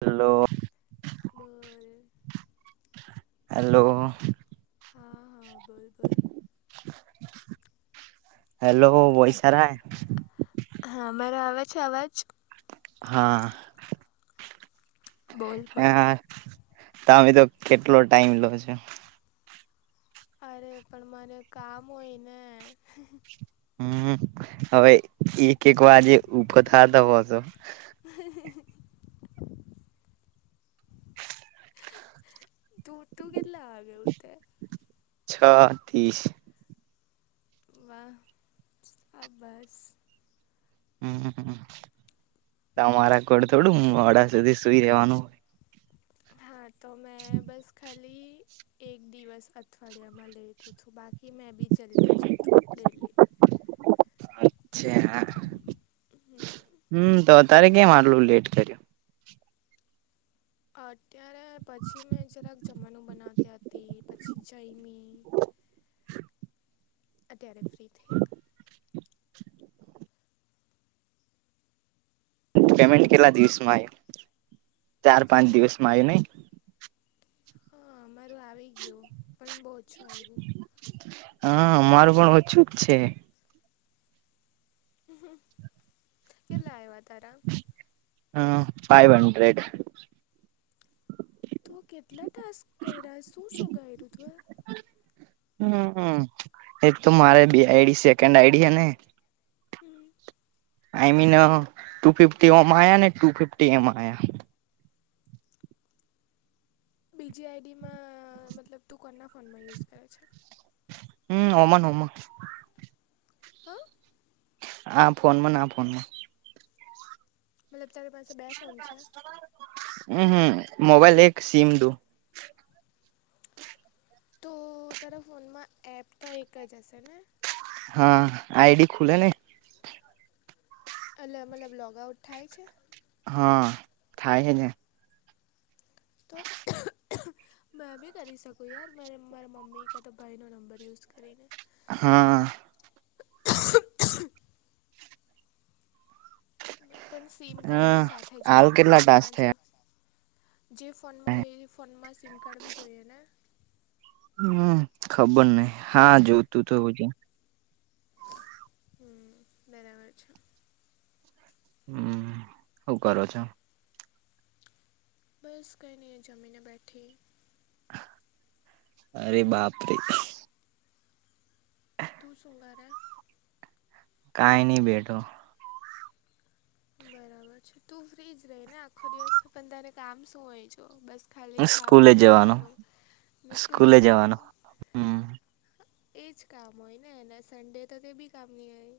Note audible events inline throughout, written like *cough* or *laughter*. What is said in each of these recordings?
Hello. બરાબર. હા hello હા, બોલ બોલ. હેલો. વયસારા હા, મારો અવાજ આવે છે? હા. બોલ બોલ હા, તમે તો કેટલો ટાઈમ લો છો? અરે, પણ મને કામ હોય ને. હમ, હવે એક એક વાર જે ઉભો થતા હોય છે. હ. તું તું તે કેટલા આવ્યો તે? છ-ત્રીસ. વાહ, આ બસ! હમ, તમારા કોડ થોડું હું મોડા સુધી સુઈ રેવાનું હોય. હા, તો મેં બસ ખાલી. એક દિવસ અઠવાડિયામાં લેતું હતું, બાકી મેં બી જલ્દી જું અચ્છા, હ. *unintelligible* હમ હમ, તો અત્યારે કેમ આટલું લેટ કર્યું? અત્યારે પછી મેં જરાક જમવાનું બનાવતી હતી, પછી જમ્યા. અત્યારે ફ્રી થઈ. પેમેન્ટ હેલો કેટલા દિવસમાં આવે? ચાર-પાંચ શું કે દિવસમાં આવે નહીં? હા, અમારું આવી ગયું, પણ બહુ ઓછું આવ્યું. હા, અમારું પણ ઓછું જ છે. કેટલા આવ્યા તારા? હમ, ફાઈવ હંડ્રેડ. તું કેટલા ટાસ્ક કર્યા છે? શું શું કર્યું તું એ? હ, એક તો મારે બે આઈડી સેકન્ડ આઈડી હે ને. હમ. આઈ મીન, ટુ ફિફ્ટ ઓમ આયા ને, ટુ ફિફટી એમ. બીજી આઈડીમાં, મતલબ તું કોના ફોનમાં યુઝ કરે છે? હમ, ઓમન ઓ મા. હા. હા, ફોનમાં ના ફોનમાં મતલબ તારી પાસે બે ફોન છે. હમ, હમ, મોબાઈલ એક સીમ દું. તો તારા ફોનમાં એપ તો એક જ હશે ને? હા, આઈડી ખુલે ને. અલગ અલગ લોકઆઉટ થાય છે. હા, થાય છે ને. તો *unintelligible* મેં બી કરી શકું યાર, મા મારા મમ્મી કાં તો ભાઈ નો નંબર યુઝ કરીને. હા. *inaudible* પણ સીમ કાર્ડ હા બી સાથે હાલ જોઈએ ને, કેટલા ટાસ્ક ફોનમાં જે. થયા જે ફોનમાં હોય, એ ફોનમાં સિમ કાર્ડ બી જોઈએ ને? હમ ખબર નહ હા જોતું તોું છે. હમ બરાબર છે. હમ શું કરો છો. બસ ક ન જમીને બેઠી અરે બાપરી. તુ શુંંગરે. કઈ નહી ભ બેટો બરાબર છે તું ફ્રી જ રહી ને આખો દિવસ પણ તારે કામ શું હોય જ બસ ખાલી સ્કૂલે ખાવાનું જવાનો પીવાનું ને સ્કૂલે જવાનુ હમ એજ કામ હોય ને એને સડે તો તે બી કામ નહી આવે.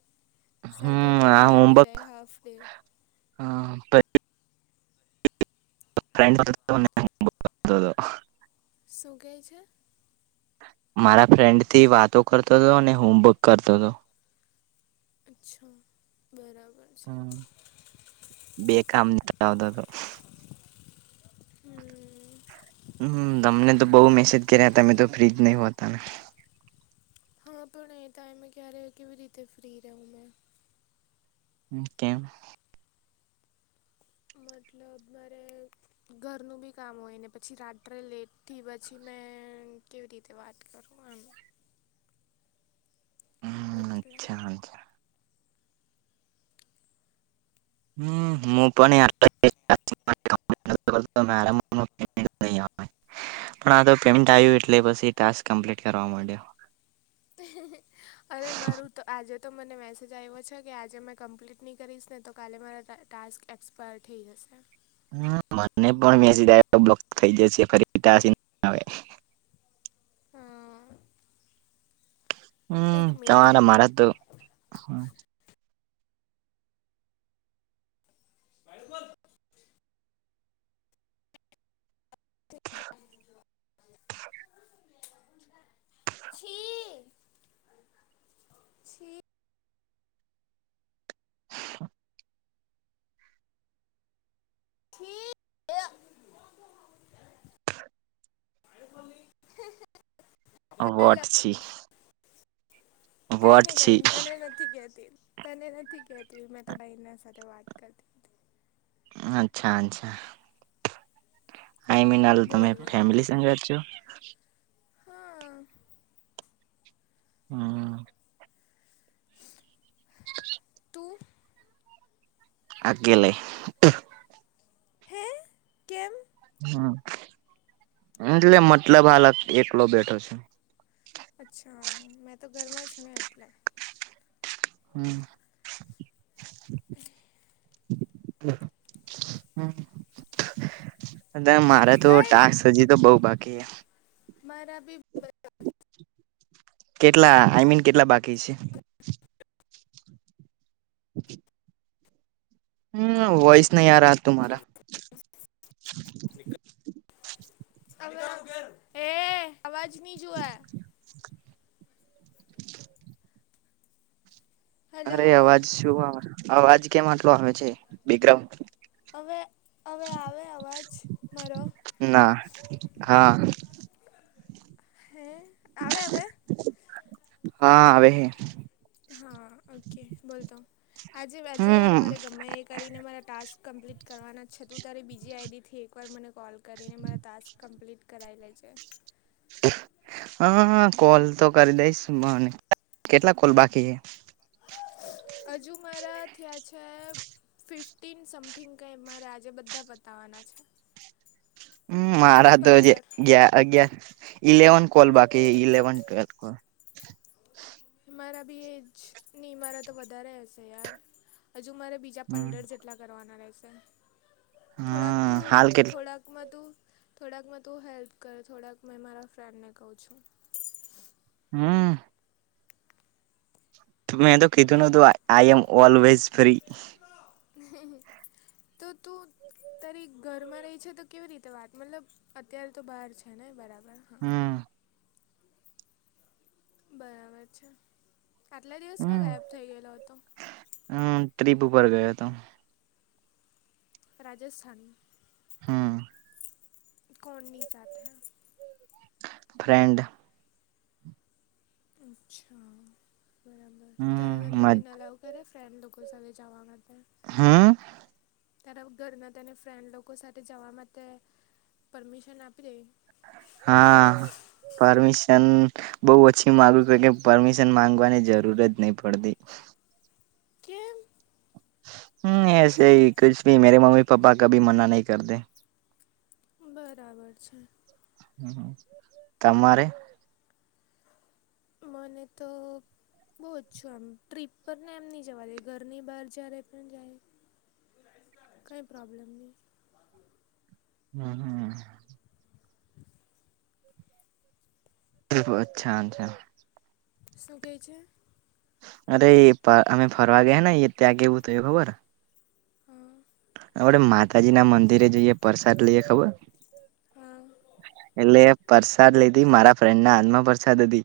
હમ સેટરડે ભી આવી જાય હાફ ડે હા પ મ તો તો શુંકેહે છે. મારા ફ્રેન્ડ થી વાતો કરતો હતો અને હોમવર્ક કરતો હતો અચ્છા બરાબર છે હમ બે કામ આવ તો હમ. હમ તમને તો બહુ મેસેજ કર્યા તમે તો ફ્રીજ નહી હોતા. હા પણ અહી તાય મેં ક્યારે કેવી રીતે ફ્રી રહું મેં કેમ. મતલબ મારે ઘરનું બી કામ હોય ને પછી રાત્રે લેટથી પછી મે કેવી રીતે વાત કરું આમ હો તલે અચ્છા અચ્છા હ મોફને અ પણ આ તો પેમેન્ટ આવ્યું એટલે પછી ટાકસ કમ્પ્લીટ કરવા માંડ્યો અરે મારું તો આજે તો મને મે સજા એવો છે. કે આજેં કમ્પ્લીટ નહીં કરીશ ને તો કાલે મારા ટાસ્ક એક્સપાયર થઈ જશે મને પણ મેસેજ આવ્યો બધ થઈ જશે ફરી નહી આવે. હા હમ મિનિટ હો તમારે મારે તો વા બોલ *inaudible* *unintelligible* હ *unintelligible* છી. *inaudible* વાટછ કઈ નહી કઈ છી નહી તને નથી કહેતી તને નથી, કહેતી મેં તો બહેન સાથે વાત કરતી અચ્છા અચ્છા હમીનાલ તમે બોલ બોલ ફેમિલી સાથે જ છો. હા હમ હ ક આકેલે હે કેમ હમ એટલે મતલબ હાલ એકલો બેઠો છે. અચ્છા મેં તો ઘરમાં છે. ને એટલે હમ *unintelligible* *unintelligible* મારા તો ભાઈ ટાકસ હજી તો બહુ બાકી છે. મારાબી. કેટલા આઈ મીન કેટલા બાકી છે. *inaudible* હમ વોઇસ નહી આરા તું મારા. અવાજ હે અવાજ બીજુ એ. *inaudible* હલો અરે અવાજ શું આવે અવાજ કેમ આટલો આવે છે. બેગાઉડ હવે હવે આવે અવાજ મારો. ના હા *inaudible* હે આવે આવે હા આવેવે હા ઓકે બોલતો આજે આજે યાર હમ મારે ગમે એ કરીને મારા ટાસ્ક કમ્પ્લીટ કરવાના જ છતું ત્યારે બીજી આઈડીથી એકવાર મને કોલ કરીને મારા ટાસ્ક કમ્પ્લીટ કરાઈ લે છે. હા કોલ તો કરી દઈશ મને કેટલા કોલ બાકી છે. હજુ મારા થયા છે. ફિફ્ટીન સમથિંગ કંઈ મારે આજે બધા પતાવવાના છે. હમ મારા તો જે પંદર ગ ઇલેવન કોલ બાકી ઇલેવન ટ્વેલથ કોલ મારા બી એજ નહીં મારા તો વધારે હશે યાર હજુ મારે બીજા પંદર હમ જેટલા. કેટલા કરવાના રહેશે થોડાક હા તું હાલ કેટલ થોડાક માં તું થોડાક માં તું હેલ્પ કરે થોડાક મેં મારા ફ્રેન્ડને કહું છું. હમ મેં તો કીધું ઓકે નતું આઈ એમ ઓલવેઝ ફ્રી. તો તું તારી ઘરમાં રહી છે તો કેવી રીતે વાત મતલબ અત્યારે તો બહાર છે ને બરાબર. હા હમ. બરાબર છે આટલા દિવસ કા હમ ગાયબ થઈ ગયેલો હતો હમ ટ્રીપ ઉપર ગયો હતો. રાજસ્થાન. હમ કોની સાથે. ફ્રેન્ડ. અચ્છા બરાબર તારે ઘર હમ ના તને અલાવ કરે ફ્રેન્ડ લોકો સાથે જવા મા. તો. હમ તારા ઘરના તને ફ્રેન્ડ લોકો સાથે જવા માટે પરમિશન આપી દઈ હા પરમિશન બઉુ ઓછી માગુ કોઈની પરમિશન માંગવાની જરૂર જ નહી પડતી. કેમ. હમ એસે હી કુછ ભી મેરે મમ્મી પપ્પા કભી મના નહી કરતે. બરાબર છે. તમારે. મને તો. બહુ ઓછું આમ ટ્રીપ પર ને એમ નહી જવા દે ઘરની બહાર જ્યારે પણ જાય. કઈ પ્રોબ્લેમ નહીં. હમ હમ. *inaudible* ચલો અચ્છા અચછા. સુ કે છે. અરે એ પા અમે ફરવા ગયા ને એ ત્યાં કેવું થયું ખબર. હા. આપડે માતાજી ના મંદિરે જઈએ પ્રસાદ લઈએ ખબર હા એટલે એ પરસાદ લીધી મારા ફ્રેન્ડ ના હાથ માં પરસાદ હતી.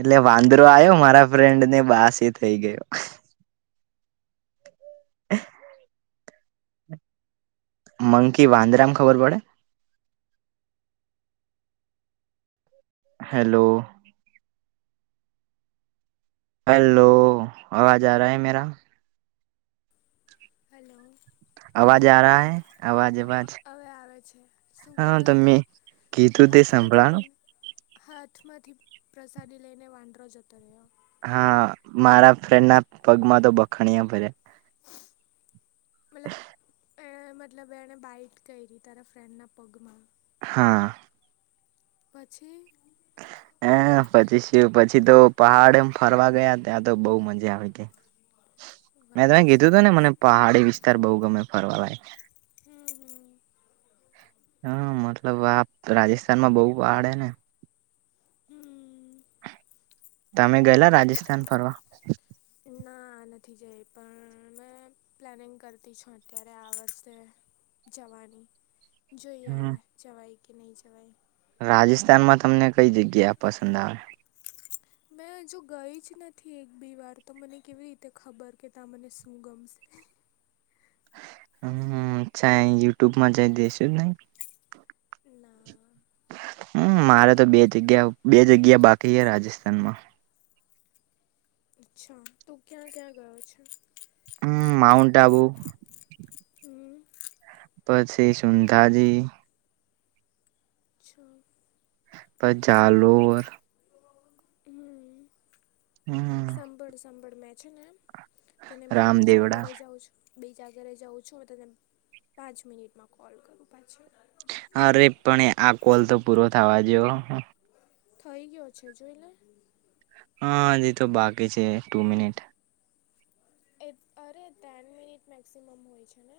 એટલે વાંદરો આયો મારા ફ્રેન્ડ ને બાસી થઈ ગયો. હ *inaudible* મંકી વાંદરામ ખબર પડે. હેલો. હેલો, અવાજ *unintelligible* હલો હેલો, અવાજ આ રહા હૈ અવાજ હા અવાજ અવે આવે છે, શું હા કહેતો હતો? તમે કીધું તે હાથમાંથી સાંભળાનું? લઈને હાથમાંથી પ્રસાદી લઈને વાંદરો જતો રહ્યો. હા, મારા ફ્રેન્ડ ના પગમાં તો બખાણયા ભર્યા. મતલબ એ મતલબ એણે બાઈટ કૈરી તારા ફ્રેન્ડના પગમાં હા. પછી એન પછી સુ પછી તો પહાડ એમ ફરવા ગયા, ત્યાં તો બહુ મજા આવી. મેં વાહ તને ગીધુંતું ને સરસ મને પહાડી વિસ્તાર બઉ ગમે ફરવા લાયક હમ્મ, હમ્મ. હમ્મ, મતલબ આપ રાજસ્થાનમાં બહુ વાડે ને હમ્મ. તમે ગઇલા રાજસ્થાન ફરવા? ના નથી જઈ પણ મેં પ્લેનિંગ કરતી છું અત્યારે આ વર્ષ જવાની. જોઈએ હમ હવે જવાય કે નહીં જવાય. રાજસ્થાનમાં તમને કઈ જગ્યા પસંદ આવે? મેં હજુ ગઈજ નથી એક ભી વાર, તો મને કેવી રીતે ખબર કે ત્યા મને શું ગમશે? હમ્મ, ચઅચ્છા યુટ્યુબમાં જઈ દેશું નઈ? ના હમ્મ, મારે તો નથી બે જગ્યા, જોયું બે જગ્યા બાકી છે રાજસ્થાનમાં. અચ્છા તું ક્યાં ક્યાં ગયો છે? હમ્મ, માઉન્ટ આબુ. હમ્મ. પછે સુુંંધાજી. છો? પજા લોવર. હમ્મ હમ સાંભળ સંભાળ મેં છે ને તને મારા બીજા રામદેવડા ઘરે જાઉ છું બીજા ઘરે જાઉં છું હું તને પાંચ મિનિટમાં કોલ કરું પાછી. અરે પણ આ કોલ તો પૂરો થવા જો. થઈ ગયો છે જોઈલે. હા, હજી તો બાકી છે ટુ મિનિટ. એ અરે ટેન મિનિટ મેક્સિમમ હોય છે ને.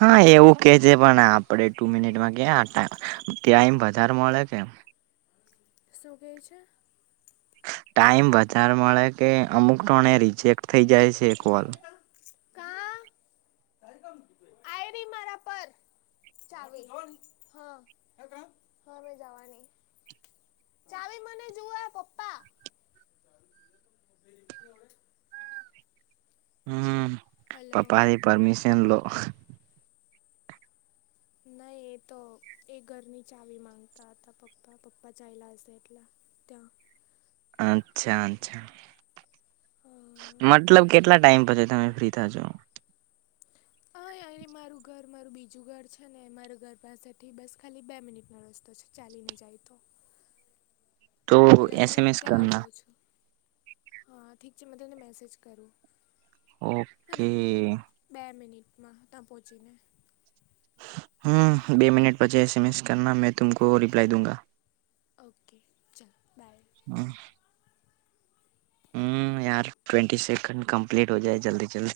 હા, એવું કે છે પણ આપડે ટુ મિનિટમાં ક્યાં અટા ત્યાં એમ વધાર મળે કે શું કેહ છે? ટાઈમ વધારે મળે કે અમુક ટોને રિજેક્ટ થઈ જાય છે કોલ કા આઈ ડી મારા પર. ચાવી હા હા મેં જવાની. ચાવી મને જુવા પપ્પા. હમ્મ, હલો પપ્પા એ પરમિશન લો. નહી એ તો એ ઘરની ચાવી માંગતા હતા. પપ્પા પપ્પા ચયલા હશે એટલા. ત્યા. અચ્છા અચ્છા. હા મતલબ કેટલા ટાઈમ પછી તમે ફ્રી થજો? અઅહ અહી મારું ઘર મારું બીજું ઘર છે ને મારા ઘર પાસેથી બસ ખાલી બે મિનિટનો રસ્તો છે. ચાલીને જાય તો. તો એટલે મેં એસએમએસ ત્યાં કરના જાઉં છું. અહ હા ઠીક છે મેં તમને મેસેજ કરું. હે ને ઓકે. બે મિનિટ માં તા પહોંચી ને. હમ્મ, બે મિનિટ પછી એસ એમ એસ કરના, મેં તુમકો રિપ્લાઈ દુંંગા. ઓકે ચાલ બાય. હા. હમ્મ યાર ટ્વવેન્ટટી સેકન્ડ કમપ્લીટ હો જાય જલ્દી જલ્દી.